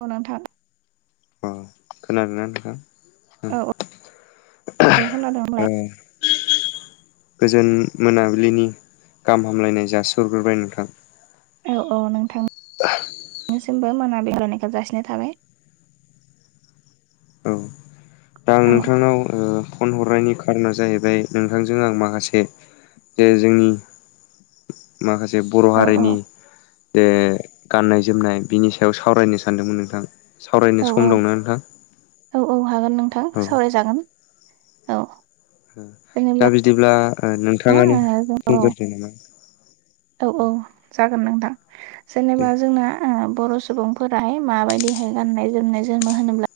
औ नोंथां। अ खोनादोंना नोंथां औ औ उम। औ खोनादों [unintelligible] औ गोजोन मोनाबिलिनि गाहाम हामलायनाय जासिहरग्रोबाय नोंथां। औ औ नोंथां। [unintelligible] नोंनिसिमबो मोनाबिलि [unintelligible] जासिनाय थाबाय। औ दा आं औ नोंथांनाव ओ फन हरनायनि खारना जाहैबाय नोंथांजों आं माखासे जे जोंनि माखासे बर' औ औ हारिनि। जे गाननाय-जोमनाय बिनि सायाव सावरायनो सानदोंमोन नोंथां सावरायनो सम दंना नोंथां? औ-औ हागोन नोंथां औ सावरायजागोन औ। जेनेबा दा बिदिब्ला ओ औ नोंथाङानो बुंगोरदो नामा। औ-औ औ जागोन नोंथां दे जेनेबा जोंना ओ बर' सु सुबुंफोराहाय माबायदिहाय गाननाय जोमनाय जोमो होनोब्ला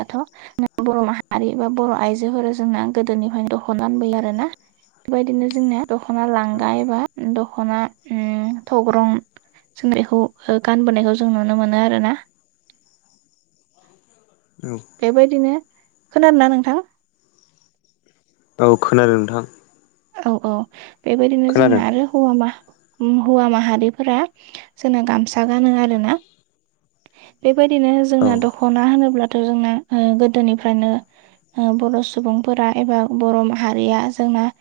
दाथ' बर' माहारि बा बर' आइजोफोरा जोंना गोदोनिफायनो [unintelligible] आरोना बेबायदिनो जोंनिया दख'ना लांगा एबा दख'ना उम थग्रं [unintelligible] गानबोनायखौ जों नुनो मोनो आरोना। औ बेबायदिनो खोनादोंना नोंथां? औ खोनादों नोंथां। औ औ बेबायदिनो खोनादों जोंना आरो हवा मा ओम हौवा माहारिफोरा जोंना गामसा गानो आरोना। बेबायदिनो औ जोंना दखना होनोब्लाथ' जोंना ओ गोदोनिफ्रायनो बर' सुबुंफोरा एबा बर' माहारिया जोंना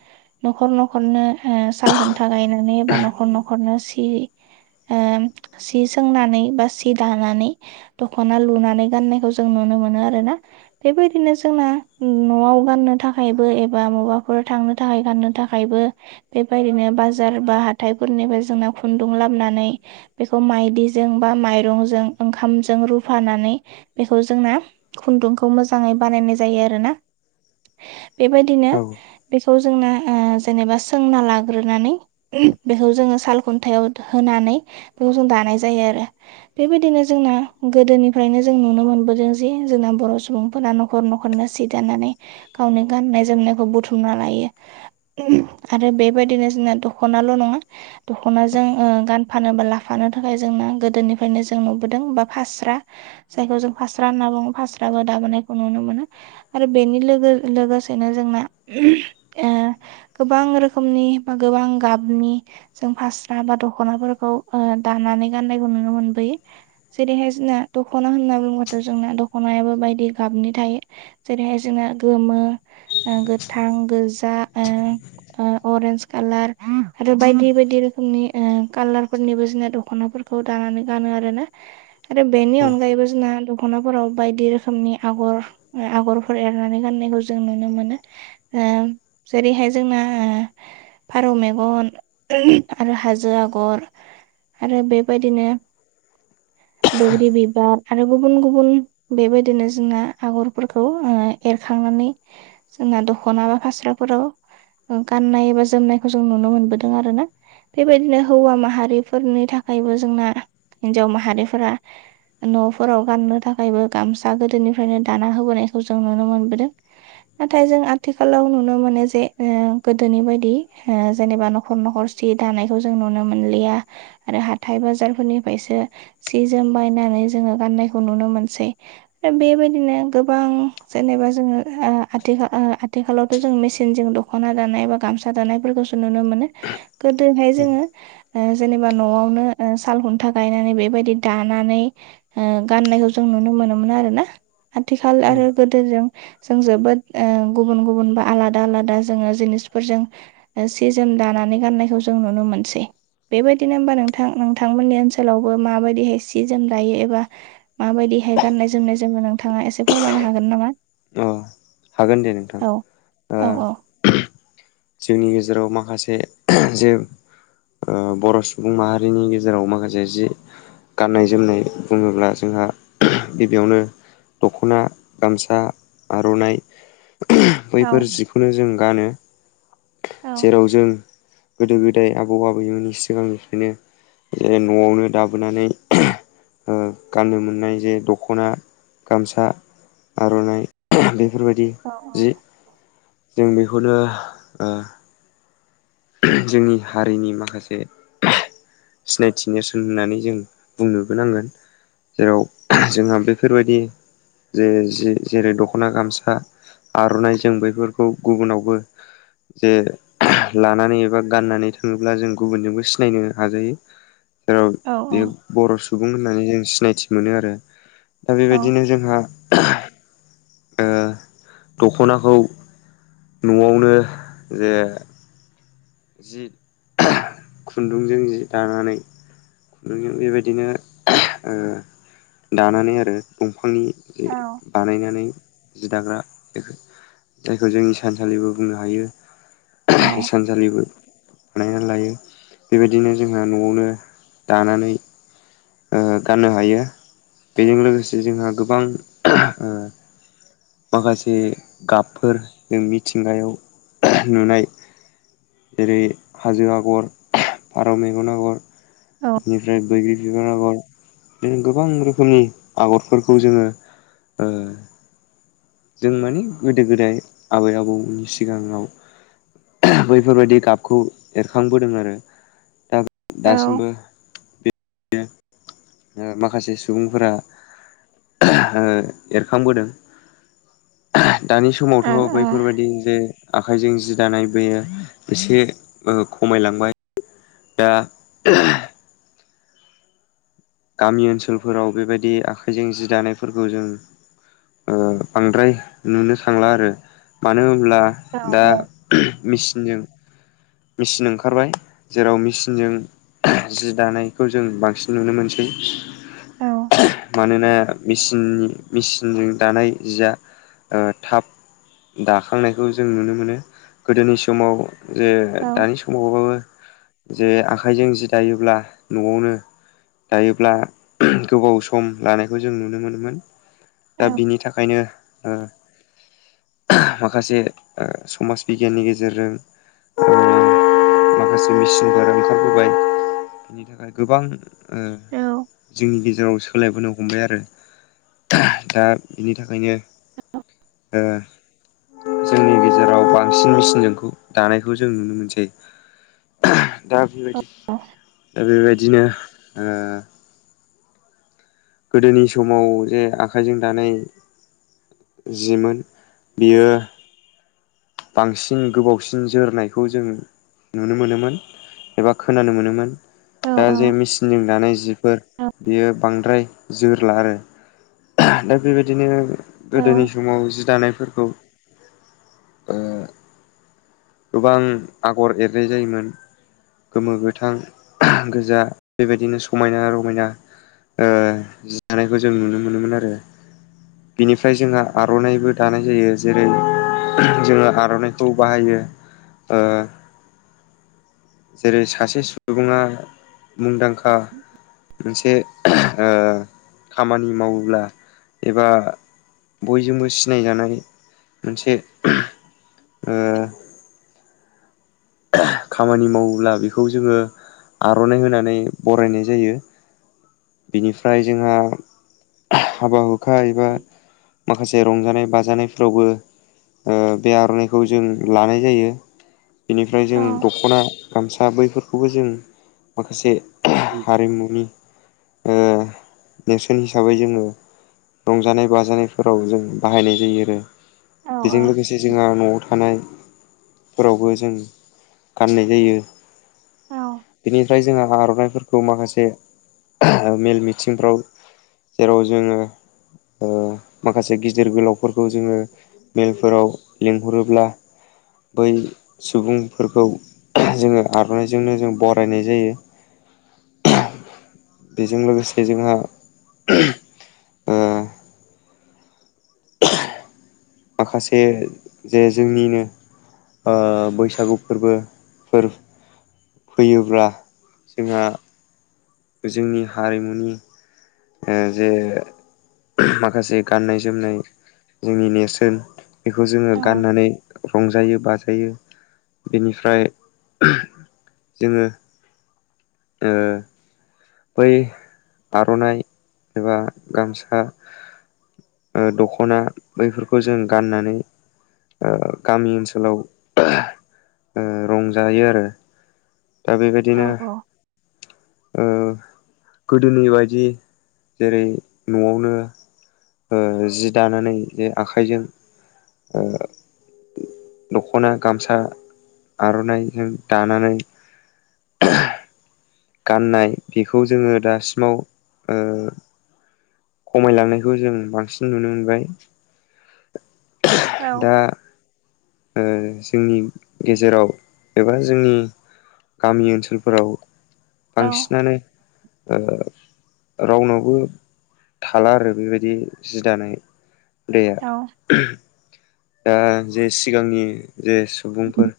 न'खर न'खरनो ओ साल खुन्था गायनानै बा न'खर न'खरनो सि ओ सि सोंनानै बा सि दानानै दख'ना लुनानै गाननायखौ जों नुनो मोनो आरोना। बेबायदिनो जोंना न'आव गाननो थाखायबो एबा मबाफोर थांनो थाखाय गाननो थाखायबो बेबायदिनो बाजार बा हाथाइफोरनिफाय जोंना खुन्दुं लाबनानै बेखौ माइदिजों बा माइरंजों ओंखामजों रुफानानै बेखौ जोंना खुन्दुंखौ मोजाङै बानायनाय जायो आरोना बेबायदिनो बेखौ जोंना ओ जेनेबा सोंना लाग्रोनानै बेखौ जोङो साल खुन्थायाइाव होनानै बेखौ जों दानाय जायो आरो। बेबायदिनो जोंना गोदोनिफ्रायनो जों नुनो मोनबोदों जे जोंना बर' सुबुंफोरा नख न'खर न'खरनो सिदानानै गावनो गान्नाय जोमनायखौ बुथुमना लायो। आरो बेबायदिनो जोंना दख'नाल' नङा दख'नाजों ओ गानफानो बा लाफानो थाखाय जोंना गोदोनिफ्रायनो जों नुबोदों बा फास्रा जायखौ जों फास्रा होनना बुङो फास्राबो दाबोनायखौ नुनो मोनो। आरो बेनि लोगो लोगोसेनो जोंना ओ गोबां रोखोमनि बा गोबां गाबनि जों फास्रा बा दख'नाफोरखौ ओ दानानै गाननायखौ नुनो मोनबोयो। जेरैहाय जोंना दख'ना होनना बुंबाथ' जोंना दख'नायाबो बायदि गाबनि थायो। जेरैहाय जोंना गोमो ओ गोथां गोजा ओ ओ अरेन्ज कालार आरो बायदि बायदि रोखोमनि ओ कालारफोरनिबो जोंना दखनाफोर खौ दानानै गानो आरो ना आरो बेनि औ अनगायैबो जोंना दख'नाफोराव बायदि रोखोमनि आगर ओ आग'रफोर एरनानै गाननायखौ जों नुनो मोनो। ओ जेरैहाय जोंना फारौ मेगन आरो हाजो आगर आरो बेबायदिनो बैग्रि बिबार आरो गुबुन गुबुन बेबायदिनो जोंना आगरफोरखौ एरखांनानै जोंना दख'नााबा फास्र फोराव गाननाय एबा जोमनायखौ जों नुनो मोनबोदों आरो ना बेबायदिनो हौवा माहारिफोरनि थाखायबो जोंना हिन्जाव माहारिफोरा न'फोराव गाननो थाखायबो गामसा गोदोनिफ्रायनो दाना होबोनायखौ जों नुनो मोनबोदों नाथाय जों आथिखालाव नु नुनो मोनो जे गोदोनि बायदि जेनेबा न'खर न'खर सि दानायखौ जों नुनो मोनलिया आरो हाथाय बाजारफोरनिफायसो सि जोम बायनानै जोङो गाननायखौ नुनो मोनसै। दा बेबायदिनो गोबां जेनेबा जोङो ओ आथिखाल ओ आथिखालाव जों मेसिनजों दख'ना दानाय बा गामसा दानायफोरखौसो नुनो मोनो गोदोहाय औ जोङो ओ जेनेबा न'आवनो ओ साल खुन्था गायनानै बेबायदि दानानै ओ गाननायखौ जों नुनो मोनोमोन आरोना। आथिखाल औ आरो गोदोजों जों जोबोद ओ गुबुन गुबुन बा आलादा आलादा जोङो जिनिसफोरजों सि जोम दानानै गाननायखौ जों नुनो मोनसै। बेबायदिनो होमबा नोंथां नोंथांमोननि ओनसोलावबो माबायदिहाय सि जोम लायो एबा माबायदिहाय गाननाय जोमनाय जेबो नोंथाङा एसे फोरमायनो हागोन नामा? अ हागोन दे नोंथां। औ ओ औ औ। जोंनि गेजेराव माखासे जे। ओ बर' सुबुं माहारिनि गेजेराव माखासे जि। गाननाय जोमनाय बुङोब्ला जोंहा गिबियावनो। दख'ना गामसा आर'नाइ औ बैफोर जिखौनो जों गानो। औ जेराव जों गोदो गोदाय आबौ आबैमोननि सिगांनिफ्रायनो। जे न'आवनो दाबोनानै ओ गाननो मोननाय जे दख'ना। गामसा आर'नाइ। बेफोरबायदि जि जों बेखौनो ओ। जोंनि हारिनि माखासे। सिनायथि नेरसोन होननानै जों बुंनोबोनांगोन। जेराव जोंहा बेफोरबायदि। जे जि जेरै दख'ना गामसा आर'नाइ जों बेफोरखौ गुबुनावबो। जे। लानानै एबा गाननानै थाङोब्ला जों गुबुनजोंबो सिनायनो हाजायो जेराव औ बेयो। बर' सुबुं होननानै जों सिनायथि मोनो आरो दा औ बेबायदिनो जोंहा। ओ दख'नाखौ। न'आवनो जे। जि खुन्दुंजों जि दानानै। रुपयों बेबायदिनो। दानानै आरो दंफांनि बानायनानै जि दाग्रा बे। जायखौ जोंनि हिसानसालिबो बुंनो हायो औ सानसालिबो। बानायनानै लायो बेबायदिनो जोंहा न'आवनो दानानै। ओ गाननो हायो बेजों लोगोसे जोंहा गोबां ओ। माखासे गाबफोर जों मिथिंगायाव नुनाय। जेरै हाजो आगर फारौ मेगन आगर। औ। बेनिफ्राय बैग्रि बिबार आगर बिदिनो गोबां रोखोमनि आगरफोरखौ जोङो। ओ। जों मानि गोदो गोदाय आबै आबौनि सिगाङाव। बैफोरबायाददि गाबखौ एरखांबोदों आरो दा दासिमबो। ओ माखासे सुबुंफोरा। ओ एरखांबोदों। दानि समावथ' बैफोरबायाददि जे। आखाइजों जि दानाय बेयो एसे ओ खमायलांबाय। दा। गामि ओनसोलफोराव बेबायदि आखाइजों जि दानायफोरखौ जों। ओ बांद्राय नुनो सांला आरो मानो होनब्ला दा। मिसिनजों मेचिन ओंखारबाय जेराव मेचिनजों। जि दानायखौ जों बांसिन नुनो मोनसै। मानोना मेसिननि मेचिनजों दानाय जिया। ओ थाब दाखांनायखौ जों नुनो मोनो गोदोनि समाव। जे दानि समावबाबो जे आखाइजों जि दायोब्ला न'आवनो। दायोब्ला गोबाव सम लानायखौ जों नुनो मोनोमोन। औ दा बिनि थाखायनो ओ। माखासे ओ समाज बिगियाननि गेजेरजों। माखासे मेचिनफोर ओंखारबोबाय बिनि थाखाय गोबां। [inaudible] ओ जोंनि गेजेराव। सोलायबोनो हमबाय आरो दा बेनि थाखायनो ए जोंनि गेजेराव बांसिन मेचिनजोंखौ दानायखौ जों नुनो मोनसै दा बेबायदि दा बेबायदिनो गोदोनि समाव जे आखाइजों दानाय जिमोन बियो बांसिन गोबावसिन जोरनायखौ जोङो नुनो मोनोमोन एबा खोनानो मोनोमोन दा जे मेचिनजों दानाय जिफोर बेयो बांद्राय जोरला आरो दा बेबायदिनो गोदोनि समाव जि दानायफोरखौ ओ गोबां आगर एरनाय जायोमोन गोमो गोथां गोजा बेबायदिनो समायना रमायना जानायखौ जों नुनो मोनोमोन आरो बिनिफ्राय जोंहा आर'नाइबो दानाय जायो जेरै जोङो आर'नाइखौ बाहायो ओ जेरै सासे सुबुङा मुंदांखा मोनसे खामानि मावोब्ला एबा बयजोंबो सिनायजानाय मोनसे खामानि मावोब्ला बेखौ जोङो आर'नाइ होनानै बरायनाय जायो बिनिफ्राय जोंहा हाबा हुखा एबा माखासे माखासे रंजानाय बाजानायफ्रावबो बे आर'नाइखौ जों लानाय जायो बेनिफ्राय जों दख'ना गामसा बैफोरखौबो जों माखासे उ हारिमुनि नेरसोन हिसाबै जोङो रंजानाय बाजानायफोराव जों बाहायनाय जायो आरो बेजों लोगोसे जोंहा न'आव थानायफोरावबो ज जों गाननाय जायो बिनिफ्राय जोंहा आर'नाइफोरखौ माखासे मेल मिथिंफ्राव जेराव जोङो माखासे गिदिर गोलावफोरखौ जोङो मेलफोराव लिंहरोब्ला बै सुबुंफोरखौ जोङो आर'नाइजोंनो जों बरायनाय जायो बेजों लोगोसे जोंहा ओ माखासे जे जोंनिनो बैसागु ओ फोरबोफोर फैयोब्ला जोंहा जोंनि हारिमुनि ओ जे माखासे गाननाय जोमनाय जोंनि नेरसोन बेखौ जोङो गाननानै रंजायो बाजायो बेनिफ्राय जोङो ओ बै आर'नाइ एबा गामसा दख'ना बैफोरखौ जों गाननानै गामि ओनसोलाव रंजायो आरो दा औ बेबायदिनो औ गोदोनि बायदि जेरै न'आवनो जि दानानै जे आखाइजों दख'ना गामसा। आर'नाइ जों दानानै गाननाय बेखौ जोङो दासिमाव ओ खमायलांनायखौ जों बांसिन नुनो मोनबाय औ दा ओ जोंनि गेजेराव एबा जोंनि गामि ओनसोलफोराव औ बांसिनानो ओ रावनावबो थाला आरो बेबायदि जि दानाय बे औ दा जे सिगांनि जे सुबुंफोर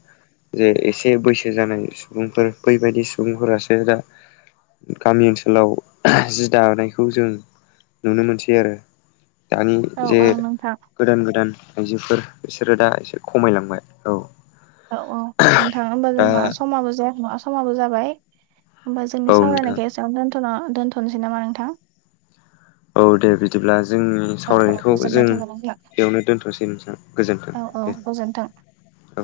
जे एसे बैसो जानाय सुबुंफोर बैबायदि सुबुंफोरासो दा गामि ओनसोलाव जि दानायखौ जों नुनो मोनसै आरो दानि औ जे औ नोंथां गोदान गोदान आइजोफोर बिसोरो दाजो खमायलांबाय औ औ औ नों थाङनो होनबा दा जोंहा समाबो जायाखै नङा समाबो जाबाय होमबा जोंनि औ नोंथां सावरायनायखौ एसेयावनो दोन्थ'ना दोनथ'नोसै नामा नोंथां औ दे बिदिब्ला जोंनि औ औ सावरायनायखौ जों गोजोननाय थाबाय नोंथां बेयावनो दोनथ'सै नोंसां गोजोन्थों औ औ दे गोजोन्थों औ।